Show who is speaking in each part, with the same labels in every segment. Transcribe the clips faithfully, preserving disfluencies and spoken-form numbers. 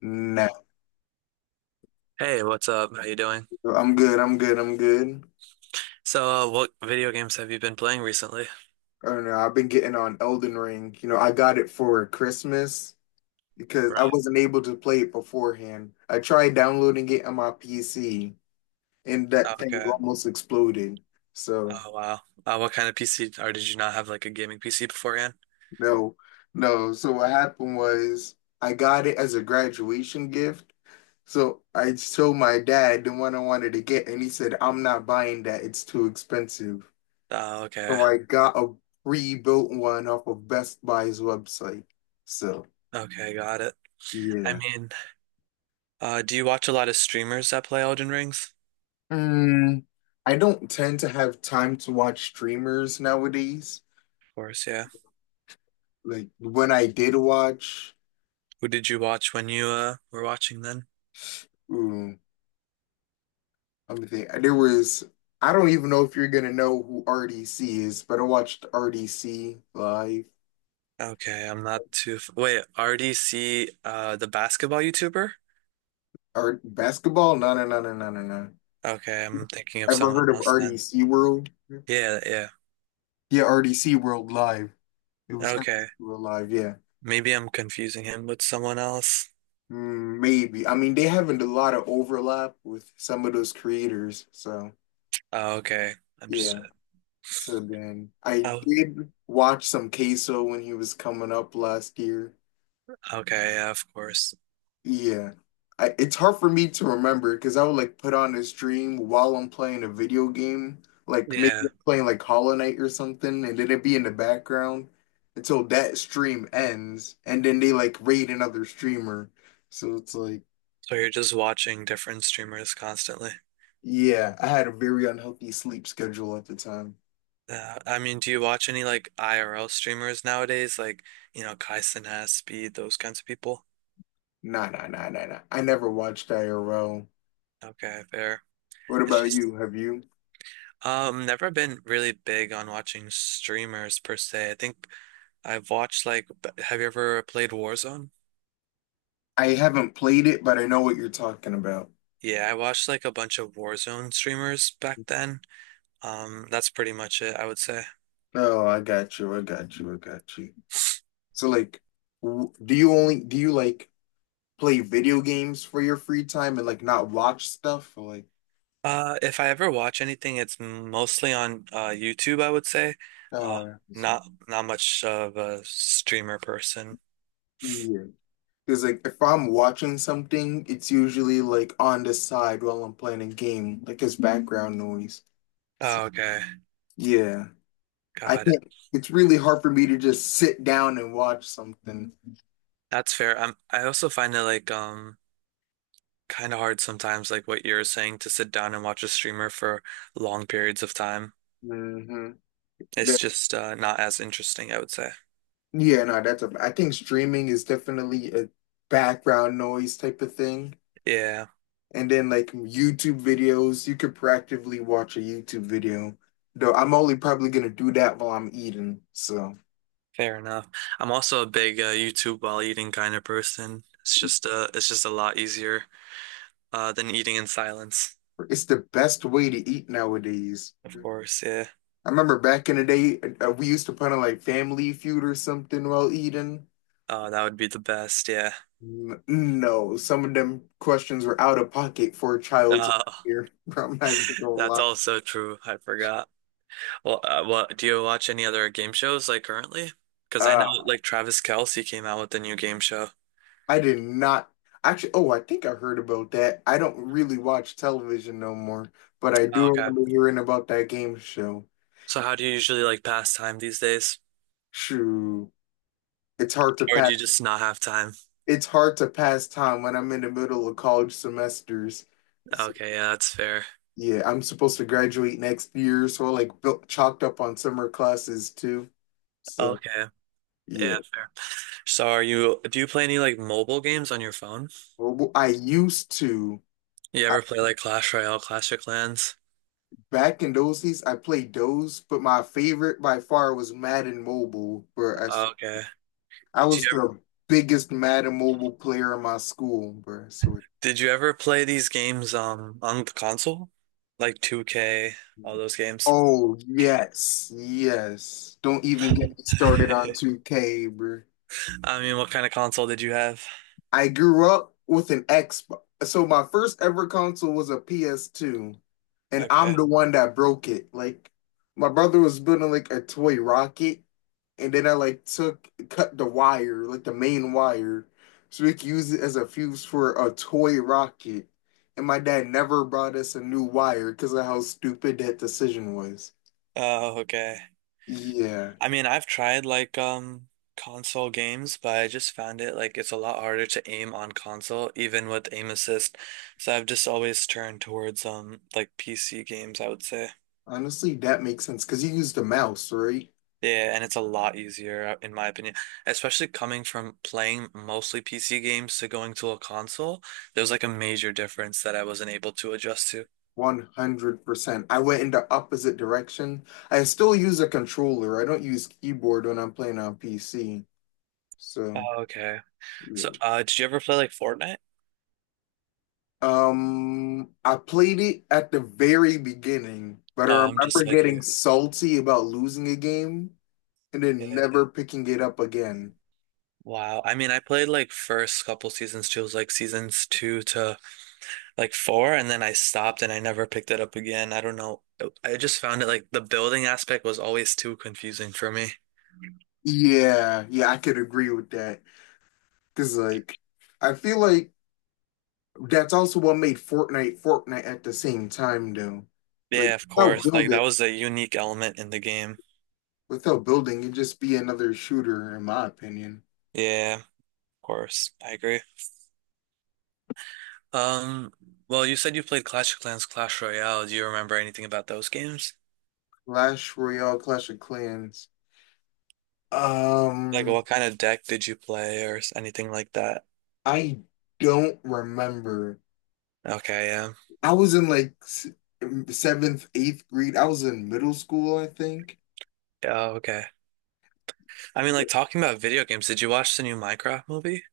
Speaker 1: No,
Speaker 2: Hey, what's up? How you doing?
Speaker 1: I'm good. I'm good. I'm good.
Speaker 2: So, uh, what video games have you been playing recently?
Speaker 1: Oh no, I've been getting on Elden Ring. You know, I got it for Christmas because I
Speaker 2: Right.
Speaker 1: wasn't able to play it beforehand. I tried downloading it on my P C and that thing
Speaker 2: Okay.
Speaker 1: almost exploded. So,
Speaker 2: Oh, wow. Uh, what kind of P C, or did you not have like a gaming P C beforehand?
Speaker 1: no, no. So, what happened was I got it as a graduation gift. So, I told my dad the one I wanted to get, and he said, I'm not buying that. It's too expensive.
Speaker 2: Oh, okay.
Speaker 1: So I got a pre-built one off of Best Buy's website. So
Speaker 2: Okay, got it. I
Speaker 1: yeah.
Speaker 2: mean, uh, do you watch a lot of streamers that play Elden Rings?
Speaker 1: Mm, I don't tend to have time to watch streamers nowadays.
Speaker 2: Of course, yeah.
Speaker 1: Like when I did watch,
Speaker 2: Who did you watch when you uh, were watching then?
Speaker 1: ooh, let me think. There was I don't even know if you're gonna know who R D C is, but I watched R D C live.
Speaker 2: Okay, I'm not too. f- Wait, R D C, uh, the basketball YouTuber?
Speaker 1: Art basketball? No, no, no, no, no, no, no.
Speaker 2: Okay, I'm thinking of
Speaker 1: Ever
Speaker 2: someone
Speaker 1: heard of
Speaker 2: else then.
Speaker 1: R D C World?
Speaker 2: Yeah, yeah.
Speaker 1: Yeah, R D C World Live. It was R D C
Speaker 2: Okay,
Speaker 1: World Live, yeah.
Speaker 2: maybe I'm confusing him with someone else.
Speaker 1: Mm, maybe. I mean, they haven't a lot of overlap with some of those creators. So,
Speaker 2: Oh, okay,
Speaker 1: yeah.
Speaker 2: understood.
Speaker 1: So then I
Speaker 2: Oh,
Speaker 1: did watch some Queso when he was coming up last year.
Speaker 2: okay, yeah, of course.
Speaker 1: Yeah. I, it's hard for me to remember because I would like put on a stream while I'm playing a video game, like maybe
Speaker 2: Yeah,
Speaker 1: I'm playing like Hollow Knight or something, and then it'd be in the background until that stream ends, and then they like raid another streamer. So it's like,
Speaker 2: so you're just watching different streamers constantly.
Speaker 1: yeah, I had a very unhealthy sleep schedule at the time.
Speaker 2: Uh, I mean, do you watch any like I R L streamers nowadays, like you know, Kai Cenat, Speed, those kinds of people?
Speaker 1: Nah, nah, nah, nah, nah. I never watched I R L.
Speaker 2: Okay, fair.
Speaker 1: What
Speaker 2: It's
Speaker 1: about
Speaker 2: just
Speaker 1: you? Have you?
Speaker 2: Um, never been really big on watching streamers per se. I think I've watched like, b- have you ever played Warzone?
Speaker 1: I haven't played it, but I know what you're talking about.
Speaker 2: Yeah, I watched like a bunch of Warzone streamers back then. Um, that's pretty much it, I would say.
Speaker 1: Oh, I got you. I got you. I got you. So, like, w- do you only do you like play video games for your free time and like not watch stuff? Or, like,
Speaker 2: Uh, if I ever watch anything, it's mostly on uh YouTube, I would say. Uh,
Speaker 1: oh, that's-
Speaker 2: not not much of a streamer person.
Speaker 1: Yeah. Because like if I'm watching something, it's usually like on the side while I'm playing a game, like as background noise. So,
Speaker 2: Oh, okay,
Speaker 1: yeah. I
Speaker 2: got it.
Speaker 1: can't. It's really hard for me to just sit down and watch something.
Speaker 2: That's fair. i I also find it like um. kind of hard sometimes, like what you're saying, to sit down and watch a streamer for long periods of time.
Speaker 1: hmm
Speaker 2: It's just uh, not as interesting, I would say.
Speaker 1: yeah, no, that's a. I think streaming is definitely a background noise type of thing.
Speaker 2: Yeah,
Speaker 1: And then like YouTube videos, you could practically watch a YouTube video. Though I'm only probably gonna do that while I'm eating. So
Speaker 2: fair enough. I'm also a big uh, YouTube while eating kind of person. It's just uh, it's just a lot easier uh, than eating in silence.
Speaker 1: it's the best way to eat nowadays.
Speaker 2: Of course, yeah.
Speaker 1: I remember back in the day, uh, we used to put on like Family Feud or something while eating.
Speaker 2: Oh, that would be the best. Yeah.
Speaker 1: N- No, some of them questions were out of pocket for a child to
Speaker 2: Uh,
Speaker 1: hear. Bro, I'm not even gonna
Speaker 2: that's
Speaker 1: lie.
Speaker 2: also true. I forgot. Well, uh, what do you watch any other game shows like currently? Because I know
Speaker 1: Uh,
Speaker 2: like Travis Kelce came out with a new game show.
Speaker 1: I did not actually. Oh, I think I heard about that. I don't really watch television no more, but I
Speaker 2: Oh,
Speaker 1: do
Speaker 2: okay.
Speaker 1: remember hearing about that game show.
Speaker 2: So how do you usually like pass time these days?
Speaker 1: Shoo, it's hard to
Speaker 2: Or do
Speaker 1: pass.
Speaker 2: you just not have time?
Speaker 1: It's hard to pass time when I'm in the middle of college semesters. So,
Speaker 2: Okay, yeah, that's fair.
Speaker 1: yeah, I'm supposed to graduate next year, so I like built, chalked up on summer classes too. So.
Speaker 2: Okay,
Speaker 1: Yeah.
Speaker 2: yeah, fair. So are you, do you play any like mobile games on your phone?
Speaker 1: Mobile. I used to.
Speaker 2: You
Speaker 1: I,
Speaker 2: ever play like Clash Royale, Clash of Clans?
Speaker 1: back in those days, I played those, but my favorite by far was Madden Mobile, bro. I, s-
Speaker 2: Okay.
Speaker 1: I
Speaker 2: Do you
Speaker 1: was
Speaker 2: ever,
Speaker 1: the biggest Madden Mobile player in my school, bro. So,
Speaker 2: did you ever play these games um on the console? Like two K, all those games?
Speaker 1: oh yes, yes. Don't even get me started on two K, bro.
Speaker 2: I mean, what kind of console did you have?
Speaker 1: I grew up with an Xbox. So my first ever console was a P S two, and I'm
Speaker 2: Okay.
Speaker 1: the one that broke it. Like my brother was building like a toy rocket, and then I like took cut the wire, like the main wire, so we could use it as a fuse for a toy rocket. And my dad never brought us a new wire because of how stupid that decision was.
Speaker 2: Oh, okay.
Speaker 1: Yeah,
Speaker 2: I mean, I've tried like um console games, but I just found it like it's a lot harder to aim on console, even with aim assist. So I've just always turned towards um like P C games, I would say.
Speaker 1: honestly, that makes sense because you used a mouse, right?
Speaker 2: Yeah, and it's a lot easier uh, in my opinion, especially coming from playing mostly P C games to going to a console. There was like a major difference that I wasn't able to adjust to.
Speaker 1: one hundred percent. I went in the opposite direction. I still use a controller. I don't use keyboard when I'm playing on P C. So,
Speaker 2: Oh, okay. So,
Speaker 1: yeah.
Speaker 2: uh, did you ever play like Fortnite?
Speaker 1: Um, I played it at the very beginning, but I
Speaker 2: Oh, I'm
Speaker 1: remember
Speaker 2: just like
Speaker 1: getting
Speaker 2: you.
Speaker 1: salty about losing a game and then
Speaker 2: Yeah.
Speaker 1: never picking it up again.
Speaker 2: Wow. I mean, I played like first couple seasons too. It was like seasons two to like four, and then I stopped and I never picked it up again. I don't know. uh, I just found it like the building aspect was always too confusing for me.
Speaker 1: Yeah, yeah, I could agree with that. Because, like, I feel like that's also what made Fortnite Fortnite at the same time, though. Like,
Speaker 2: Yeah, of
Speaker 1: how
Speaker 2: course. Like that
Speaker 1: good
Speaker 2: was a unique element in the game.
Speaker 1: without building, you'd just be another shooter, in my opinion.
Speaker 2: Yeah, of course. I agree. Um, well, you said you played Clash of Clans, Clash Royale. Do you remember anything about those games?
Speaker 1: Clash Royale, Clash of Clans.
Speaker 2: Like
Speaker 1: Um,
Speaker 2: what kind of deck did you play or s- anything like that?
Speaker 1: I don't remember.
Speaker 2: Okay, yeah.
Speaker 1: I was in like s- seventh, eighth grade. I was in middle school, I think.
Speaker 2: Yeah, okay. I mean, like talking about video games, did you watch the new Minecraft movie?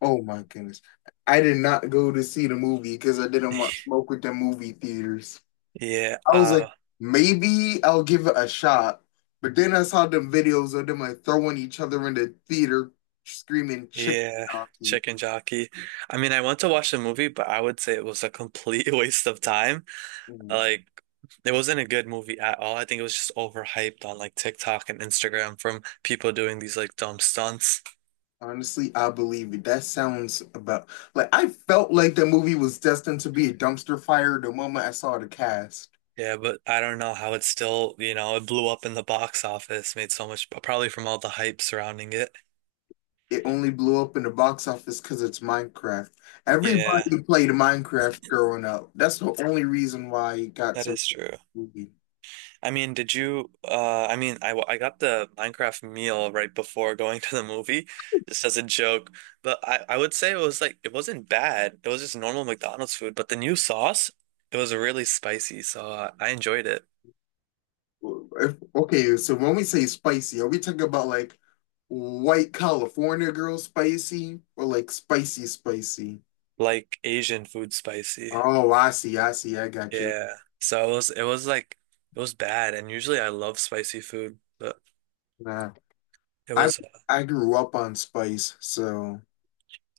Speaker 1: Oh my goodness. I did not go to see the movie because I didn't want smoke with the movie theaters.
Speaker 2: Yeah,
Speaker 1: I was like,
Speaker 2: uh,
Speaker 1: maybe I'll give it a shot. But then I saw them videos of them like throwing each other in the theater, screaming chicken
Speaker 2: yeah,
Speaker 1: jockey.
Speaker 2: Chicken Jockey. I mean, I went to watch the movie, but I would say it was a complete waste of time. Like, it wasn't a good movie at all. I think it was just overhyped on like TikTok and Instagram from people doing these like dumb stunts.
Speaker 1: Honestly, I believe it. That sounds about like I felt like that movie was destined to be a dumpster fire the moment I saw the cast.
Speaker 2: Yeah, but I don't know how it still, you know, it blew up in the box office, made so much, probably from all the hype surrounding it.
Speaker 1: It only blew up in the box office because it's Minecraft.
Speaker 2: Yeah,
Speaker 1: Everybody played Minecraft growing up. That's the only reason why it got
Speaker 2: that
Speaker 1: so
Speaker 2: is true.
Speaker 1: movie.
Speaker 2: I mean, did you? Uh, I mean, I, I got the Minecraft meal right before going to the movie, just as a joke. But I, I would say it was like it wasn't bad. It was just normal McDonald's food. But the new sauce, it was really spicy, so uh, I enjoyed it.
Speaker 1: If- Okay, so when we say spicy, are we talking about like white California girl spicy or like spicy spicy?
Speaker 2: Like Asian food spicy.
Speaker 1: Oh, I see, I see, I got you.
Speaker 2: Yeah. So it was it was like it was bad. And usually I love spicy food, but
Speaker 1: Nah.
Speaker 2: it
Speaker 1: I
Speaker 2: was.
Speaker 1: I grew up on Spice, so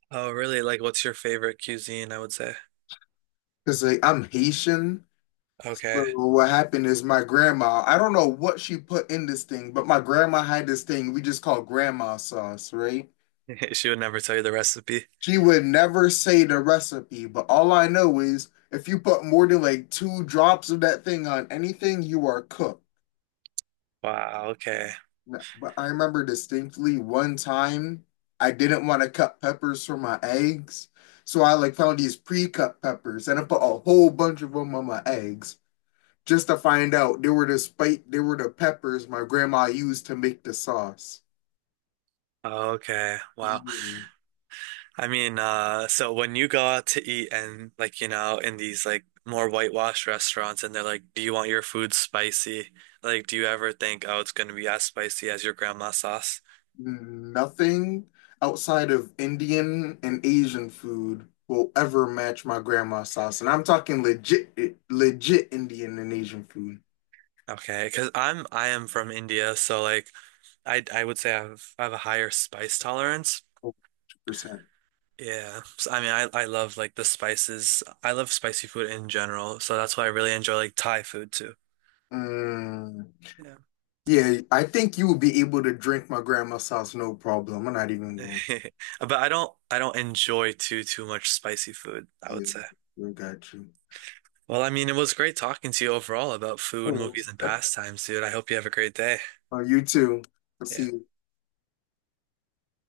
Speaker 2: Oh, really? Like, what's your favorite cuisine? I would say.
Speaker 1: because like, I'm Haitian.
Speaker 2: Okay.
Speaker 1: So what happened is my grandma, I don't know what she put in this thing, but my grandma had this thing we just call grandma sauce, right?
Speaker 2: She would never tell you the recipe.
Speaker 1: She would never say the recipe, but all I know is if you put more than like two drops of that thing on anything, you are cooked.
Speaker 2: Wow. Okay.
Speaker 1: Yeah, but I remember distinctly one time I didn't want to cut peppers for my eggs. So I like found these pre-cut peppers and I put a whole bunch of them on my eggs just to find out they were the spike, they were the peppers my grandma used to make the sauce.
Speaker 2: Okay. Wow.
Speaker 1: Yeah.
Speaker 2: I mean, uh, so when you go out to eat and like, you know, in these like more whitewashed restaurants and they're like, do you want your food spicy? Like, do you ever think, oh, it's gonna be as spicy as your grandma's sauce?
Speaker 1: Nothing outside of Indian and Asian food will ever match my grandma's sauce. And I'm talking legit, legit Indian and Asian food,
Speaker 2: Okay, 'cause I'm I am from India, so like I I would say I have I have a higher spice tolerance.
Speaker 1: one hundred percent.
Speaker 2: Yeah. So, I mean, I I love like the spices. I love spicy food in general, so that's why I really enjoy like Thai food too. Yeah.
Speaker 1: Yeah, I think you will be able to drink my grandma's sauce, no problem. I'm not even going.
Speaker 2: But I don't I don't enjoy too too much spicy food, I
Speaker 1: Yeah,
Speaker 2: would say.
Speaker 1: we got you.
Speaker 2: Well, I mean, it was great talking to you overall about food,
Speaker 1: Oh,
Speaker 2: movies, and pastimes, dude. I hope you have a great day.
Speaker 1: you too. I'll see
Speaker 2: Yeah.
Speaker 1: you.